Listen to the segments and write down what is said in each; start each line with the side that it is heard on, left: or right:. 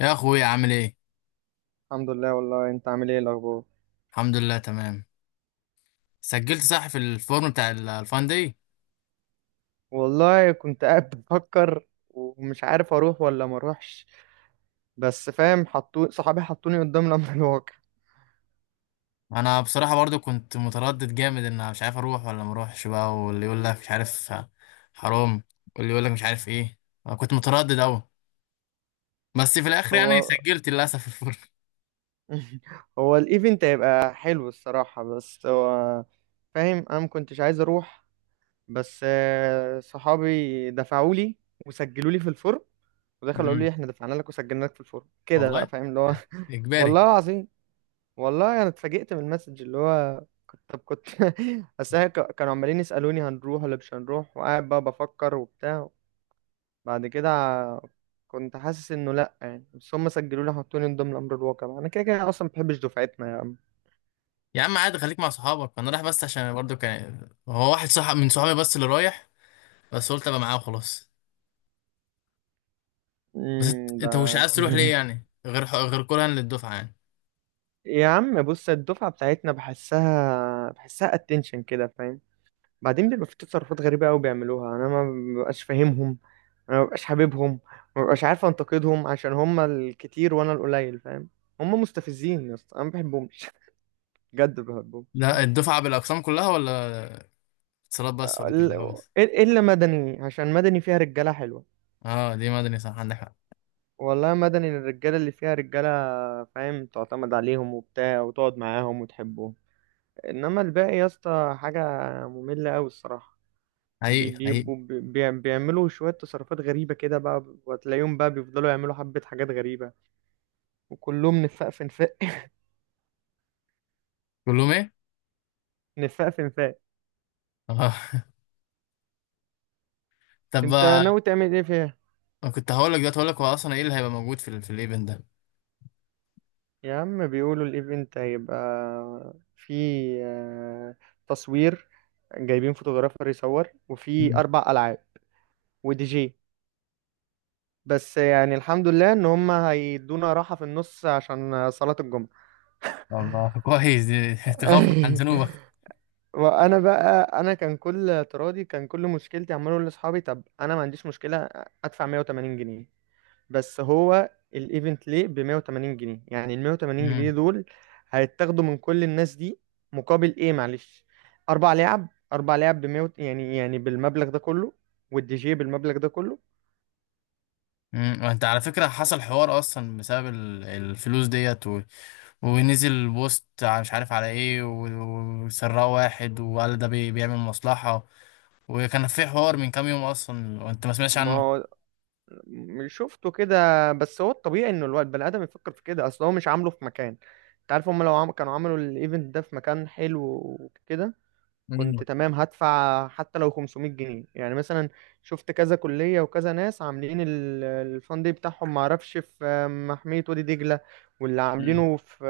left: يا اخويا عامل ايه؟
right: الحمد لله، والله انت عامل ايه الاخبار؟
left: الحمد لله تمام. سجلت صح في الفورم بتاع الفان دي.
right: والله كنت قاعد بفكر ومش عارف اروح ولا ما اروحش. بس فاهم، صحابي حطوني قدام الامر الواقع.
left: انا بصراحه برضو كنت متردد جامد ان أنا مش عارف اروح ولا ما اروحش بقى. واللي يقول لك مش عارف حرام. واللي يقول لك مش عارف ايه. انا كنت متردد قوي. بس في الاخر يعني
right: هو
left: سجلت للاسف في الفورم.
right: هو الايفنت هيبقى حلو الصراحة، بس هو فاهم انا ما كنتش عايز اروح. بس صحابي دفعوا لي وسجلوا لي في الفورم، ودخلوا قالوا لي
left: أمم.
right: احنا دفعنا لك وسجلنا لك في الفورم كده بقى
left: والله
right: فاهم اللي هو
left: اجباري.
right: والله العظيم، والله انا اتفاجئت من المسج، اللي هو كنت بس هي كانوا عمالين يسالوني هنروح ولا مش هنروح، وقاعد بقى بفكر وبتاع. بعد كده ع- كنت حاسس انه لا يعني، بس هم سجلوا لي حطوني من ضمن امر الواقع، انا كده كده اصلا ما بحبش دفعتنا يا عم.
left: يا عم عادي خليك مع صحابك، انا رايح بس عشان برضو كان هو واحد صاحب من صحابي بس اللي رايح. بس قلت ابقى معاه وخلاص. بس انت
right: ده
left: أنت مش عايز تروح ليه يعني، غير كرها للدفعه يعني.
right: يا عم بص، الدفعه بتاعتنا بحسها اتنشن كده فاهم. بعدين بيبقى في تصرفات غريبة قوي بيعملوها، انا ما ببقاش فاهمهم، انا ما ببقاش حاببهم، ما ببقاش عارف انتقدهم عشان هم الكتير وانا القليل فاهم. هم مستفزين يا اسطى، انا ما بحبهمش بجد ما بحبهمش.
left: ده الدفعة بالأقسام كلها، ولا اتصالات بس، ولا
right: ال-
left: كهرباء بس؟
right: الا مدني، عشان مدني فيها رجالة حلوة.
left: اه، دي مدني، صح عندك حق.
right: والله مدني الرجالة اللي فيها رجالة، فاهم تعتمد عليهم وبتاع وتقعد معاهم وتحبهم. انما الباقي يا اسطى حاجة مملة قوي الصراحة.
left: حقيقي حقيقي.
right: بيعملوا شوية تصرفات غريبة كده بقى، وتلاقيهم بقى بيفضلوا يعملوا حبة حاجات غريبة، وكلهم نفاق في نفاق
left: كلهم ايه؟
right: نفاق في نفاق.
left: اه. طب
right: انت ناوي تعمل ايه فيها؟
left: أنا كنت هقول لك دلوقتي، هقول لك هو أصلا ايه اللي هيبقى موجود في في الايفنت ده؟
right: يا عم بيقولوا الايفنت هيبقى في، آه، تصوير، جايبين فوتوغرافر يصور، وفي
left: مم.
right: أربع ألعاب، ودي جي. بس يعني الحمد لله ان هم هيدونا راحة في النص عشان صلاة الجمعة.
left: الله، كويس دي، تخفف عن ذنوبك.
right: وانا بقى، انا كان كل اعتراضي، كان كل مشكلتي عمال اقول لاصحابي طب انا ما عنديش مشكله ادفع 180 جنيه، بس هو الايفنت ليه ب 180 جنيه؟ يعني ال 180 جنيه
left: امم
right: دول هيتاخدوا من كل الناس دي مقابل ايه؟ معلش، اربع لعب، اربع لعب ب 100، يعني بالمبلغ ده كله، والدي جي بالمبلغ ده كله.
left: وانت على فكرة حصل حوار أصلا بسبب الفلوس ديت، ونزل بوست، مش عارف على ايه، وسرقه واحد وقال ده بيعمل مصلحة، وكان في حوار من كام يوم أصلا وانت ما سمعتش
right: ما
left: عنه.
right: هو شفته كده، بس هو الطبيعي انه الواد البني ادم يفكر في كده، اصل هو مش عامله في مكان. انت عارف، كانوا عملوا الايفنت ده في مكان حلو وكده، كنت تمام هدفع حتى لو 500 جنيه يعني مثلا. شفت كذا كلية وكذا ناس عاملين الفان دي بتاعهم، معرفش في محمية وادي دجلة، واللي
left: مم.
right: عاملينه في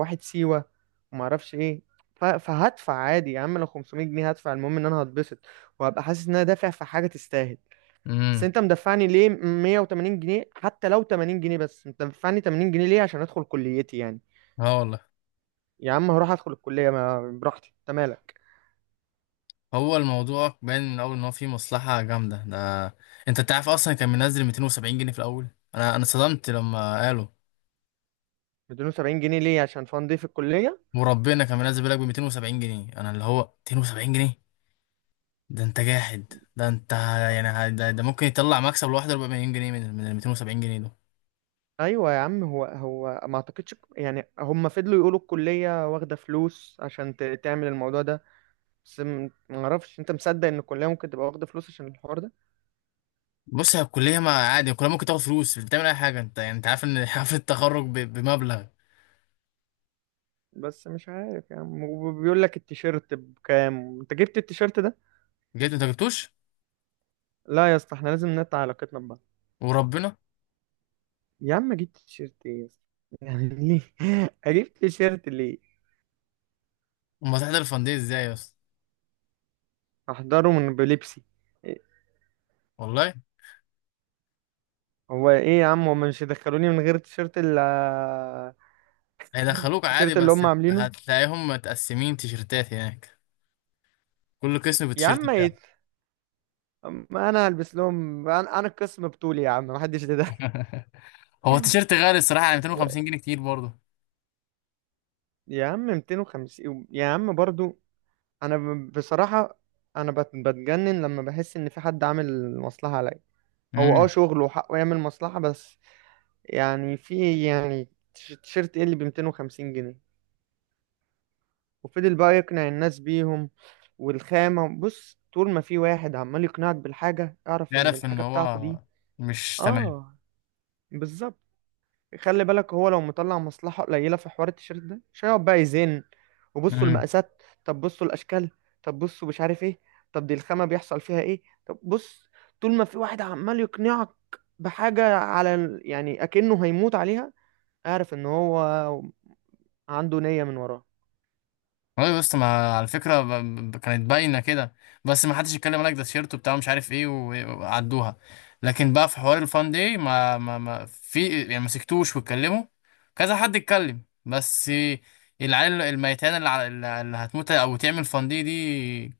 right: واحد سيوة، ومعرفش ايه. فهدفع عادي يا عم لو 500 جنيه هدفع، المهم ان انا هتبسط وهبقى حاسس ان انا دافع في حاجة تستاهل. بس
left: امم.
right: انت مدفعني ليه 180 جنيه؟ حتى لو 80 جنيه، بس انت مدفعني 80 جنيه ليه عشان ادخل كليتي يعني؟
left: اه والله.
right: يا عم هروح ادخل الكلية ما براحتي، انت مالك.
left: هو الموضوع باين من الاول ان هو فيه مصلحه جامده ده. انت تعرف اصلا كان منزل 270 جنيه في الاول. انا صدمت لما قالوا.
right: 270 جنيه ليه عشان فان دي في الكلية؟
left: وربنا كان منزل بالك ب 270 جنيه، انا اللي هو 270 جنيه، ده انت جاحد ده انت. يعني ده ممكن يطلع مكسب لوحده 4 مليون جنيه من ال 270 جنيه دول.
right: ايوه يا عم، هو ما اعتقدش، يعني هم فضلوا يقولوا الكلية واخدة فلوس عشان تعمل الموضوع ده. بس ما اعرفش، انت مصدق ان الكلية ممكن تبقى واخدة فلوس عشان الحوار ده؟
left: بص، هي الكليه ما عادي، الكليه ممكن تاخد فلوس، مش بتعمل اي حاجه انت؟ يعني انت عارف ان حفله التخرج بمبلغ.
right: بس مش عارف يا عم، وبيقول لك التيشيرت بكام، انت جبت التيشيرت ده؟
left: جبت انت جبتوش؟
right: لا يا اسطى، احنا لازم نقطع علاقتنا ببعض.
left: وربنا.
right: يا عم جبت تيشيرت ايه يا اسطى؟ يعني ليه اجيب تيشيرت ليه؟
left: امال هتحضر الفندق ازاي يا اسطى؟
right: احضره من بلبسي. إيه-
left: والله.
right: هو ايه يا عم، هم مش يدخلوني من غير التيشيرت اللي،
left: هيدخلوك عادي،
right: التيشيرت اللي
left: بس
right: هم عاملينه؟
left: هتلاقيهم متقسمين تيشرتات هناك، كل قسم
right: يا
left: بالتيشيرت
right: عم
left: بتاعه.
right: ايه؟ ما انا هلبس لهم، انا القسم بطولي يا عم، محدش ده.
left: هو التيشيرت غالي الصراحة يعني، 250 جنيه كتير برضه.
right: يا عم 250 يا عم برضو. بصراحة، انا بتجنن لما بحس ان في حد عامل مصلحة عليا. هو
left: امم.
right: شغله وحقه يعمل مصلحة، بس يعني في، يعني تيشيرت ايه اللي ب 250 جنيه؟ وفضل بقى يقنع الناس بيهم. والخامة بص، طول ما في واحد عمال يقنعك بالحاجة، اعرف ان
left: تعرف ان
right: الحاجة بتاعته
left: هو
right: دي،
left: مش تمام.
right: اه، بالظبط. خلي بالك، هو لو مطلع مصلحة قليلة في حوار التيشيرت ده مش هيقعد بقى يزن وبصوا
left: امم.
right: المقاسات، طب بصوا الأشكال، طب بصوا مش عارف ايه، طب دي الخامة بيحصل فيها ايه، طب بص، طول ما في واحد عمال يقنعك بحاجة على يعني أكنه هيموت عليها، اعرف ان هو عنده نية من وراه.
left: والله بس ما على فكرة كانت باينة كده. بس ما حدش يتكلم، لك ده تيشيرته بتاع مش عارف ايه وعدوها. لكن بقى في حوار الفان دي ما في يعني، ما سكتوش واتكلموا. كذا حد اتكلم، بس العيال الميتان اللي هتموت او تعمل فان دي،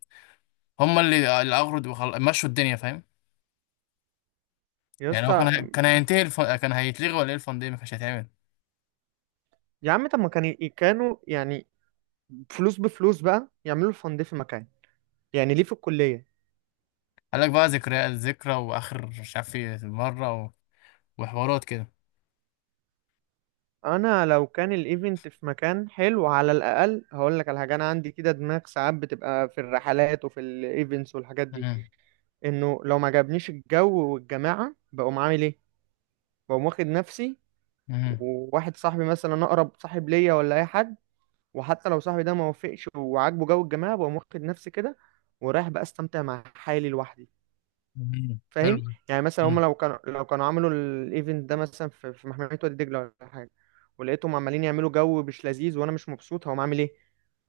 left: هم اللي اغرض مشوا الدنيا فاهم.
right: يا
left: يعني هو كان هي...
right: اسطى،
left: كان هينتهي الف... كان هيتلغي ولا ايه؟ الفان دي ما كانش هيتعمل.
right: يا عم طب ما كان كانوا يعني فلوس بفلوس بقى يعملوا فند في مكان، يعني ليه في الكلية؟
left: قال لك بقى ذكرى الذكرى واخر مش عارف ايه مره وحوارات كده.
right: انا لو كان الايفنت في مكان حلو، على الاقل هقول لك على حاجه. انا عندي كده دماغ ساعات بتبقى في الرحلات وفي الايفنتس والحاجات دي،
left: مم.
right: انه لو ما عجبنيش الجو والجماعه بقوم عامل ايه؟ بقوم واخد نفسي،
left: مم.
right: وواحد صاحبي مثلا اقرب صاحب ليا ولا اي حد، وحتى لو صاحبي ده ما وافقش وعاجبه جو الجماعه، بقوم واخد نفسي كده ورايح بقى استمتع مع حالي لوحدي.
left: مم. حلو.
right: فاهم؟ يعني مثلا هم
left: مم.
right: لو كانوا، عملوا الايفنت ده مثلا في محمية وادي دجلة ولا حاجة، ولقيتهم عمالين يعملوا جو مش لذيذ وانا مش مبسوط، هقوم عامل ايه؟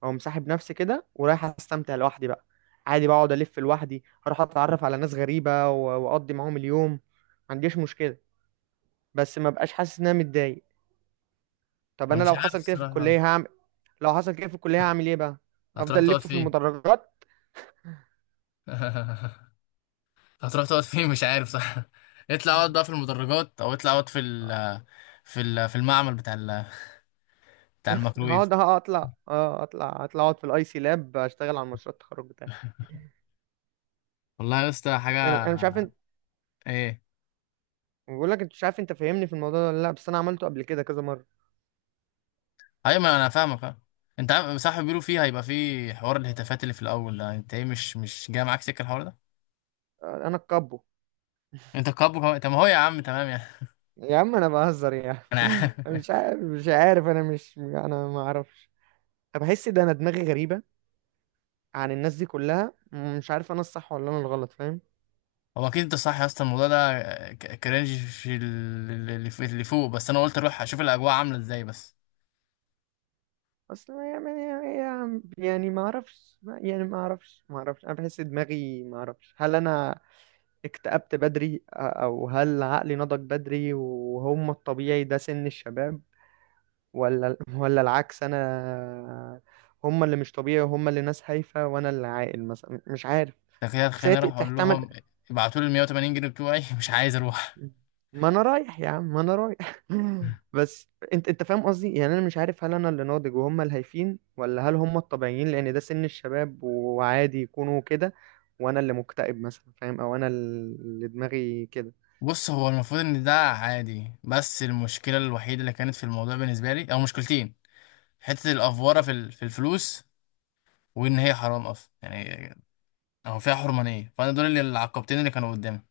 right: او مسحب نفسي كده ورايح استمتع لوحدي بقى، عادي بقعد الف لوحدي اروح اتعرف على ناس غريبة واقضي معاهم اليوم ما عنديش مشكلة، بس ما بقاش حاسس ان انا متضايق. طب
left: انا
right: انا
left: مش
right: لو
left: عارف
right: حصل كده في
left: الصراحه.
right: الكلية هعمل، لو حصل كده في الكلية هعمل ايه بقى؟
left: هتروح
right: افضل
left: تقعد
right: الف في
left: فين؟
right: المدرجات،
left: هتروح تقعد فين؟ مش عارف صح. اطلع اقعد بقى في المدرجات، او اطلع اقعد في المعمل بتاع الميكروويف.
right: هقعد اطلع اقعد في الاي سي لاب، اشتغل على مشروع التخرج بتاعي.
left: والله يا اسطى
right: انا
left: حاجه.
right: مش عارف، انت،
left: ايه؟
right: بقول لك انت مش عارف، انت فاهمني في الموضوع ده ولا لا؟ بس انا عملته قبل كده كذا مره.
left: ايوه ما انا فاهمك اه. انت عارف، صح، بيقولوا فيه هيبقى فيه حوار الهتافات اللي في الاول ده، انت ايه مش جاي معاك سكه الحوار ده؟
right: انا الكابو.
left: انت كابو طب ما هو يا عم تمام يعني.
right: يا عم انا بهزر يا عم
left: انا عارف.
right: أنا مش عارف، انا ما اعرفش. أنا بحس ده انا دماغي غريبه عن الناس دي كلها، مش عارف انا الصح ولا انا الغلط فاهم.
left: هو اكيد انت صح يا اسطى، الموضوع ده كرنج في اللي اللي فوق، بس انا قلت اروح اشوف الاجواء عامله ازاي بس.
right: اصل يعني ما اعرفش، انا بحس دماغي، ما اعرفش هل انا اكتئبت بدري، او هل عقلي نضج بدري وهم الطبيعي ده سن الشباب، ولا العكس؟ انا هم اللي مش طبيعي، وهم اللي ناس هايفة، وانا اللي عاقل مثلا، مش عارف.
left: تخيل
right: بس هي
left: خليني اروح اقول
right: تحتمل.
left: لهم ابعتوا لي ال 180 جنيه بتوعي. مش عايز اروح.
right: ما انا رايح يا عم، ما انا رايح بس انت فاهم قصدي، يعني انا مش عارف هل انا اللي ناضج وهم الهايفين، ولا هل هم الطبيعيين لان ده سن الشباب وعادي يكونوا كده، وانا اللي مكتئب مثلا فاهم، او انا اللي دماغي كده.
left: بص، هو المفروض ان ده عادي، بس المشكله الوحيده اللي كانت في الموضوع بالنسبه لي، او مشكلتين، حته الافوره في في الفلوس، وان هي حرام اصلا يعني، أو فيها حرمانية، فأنا دول اللي العقبتين اللي كانوا قدامي.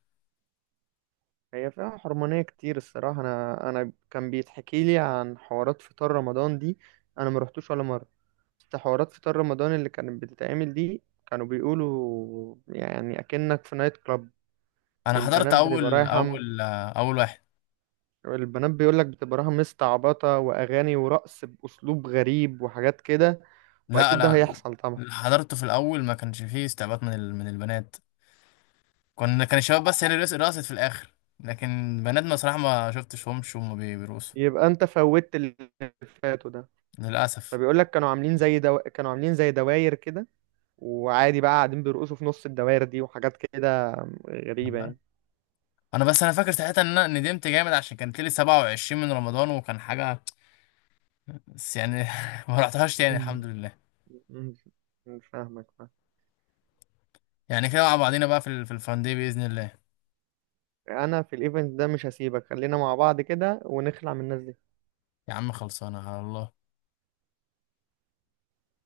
right: هي فيها حرمانية كتير الصراحة، انا كان بيتحكي لي عن حوارات فطار رمضان دي، انا ما رحتوش ولا مرة، بس حوارات فطار رمضان اللي كانت بتتعمل دي كانوا بيقولوا يعني أكنك في نايت كلاب.
left: أنا حضرت
right: البنات بتبقى
left: أول
right: رايحة،
left: أول آه، أول واحد.
right: البنات بيقولك بتبقى رايحة مستعبطة، وأغاني ورقص بأسلوب غريب وحاجات كده،
left: لا
right: وأكيد ده
left: لا.
right: هيحصل طبعا.
left: اللي حضرته في الأول ما كانش فيه استعباط من من البنات. كان الشباب بس، هي اللي رقصت في الآخر. لكن بنات ما صراحة ما شفتش وهم بيرقصوا.
right: يبقى أنت فوتت اللي فاتوا ده،
left: للأسف.
right: فبيقولك كانوا عاملين زي كانوا عاملين زي دواير كده، وعادي بقى قاعدين بيرقصوا في نص الدواير دي وحاجات كده غريبة
left: والله.
right: يعني.
left: بس أنا فاكر ساعتها إن أنا ندمت جامد، عشان كانت لي 27 من رمضان وكان حاجة بس يعني. ما رحتهاش تاني الحمد لله.
right: مش فاهمك.
left: يعني كده مع بعضينا بقى في الفان دي بإذن الله.
right: انا في الايفنت ده مش هسيبك، خلينا مع بعض كده ونخلع من الناس دي.
left: يا عم خلصانة على الله.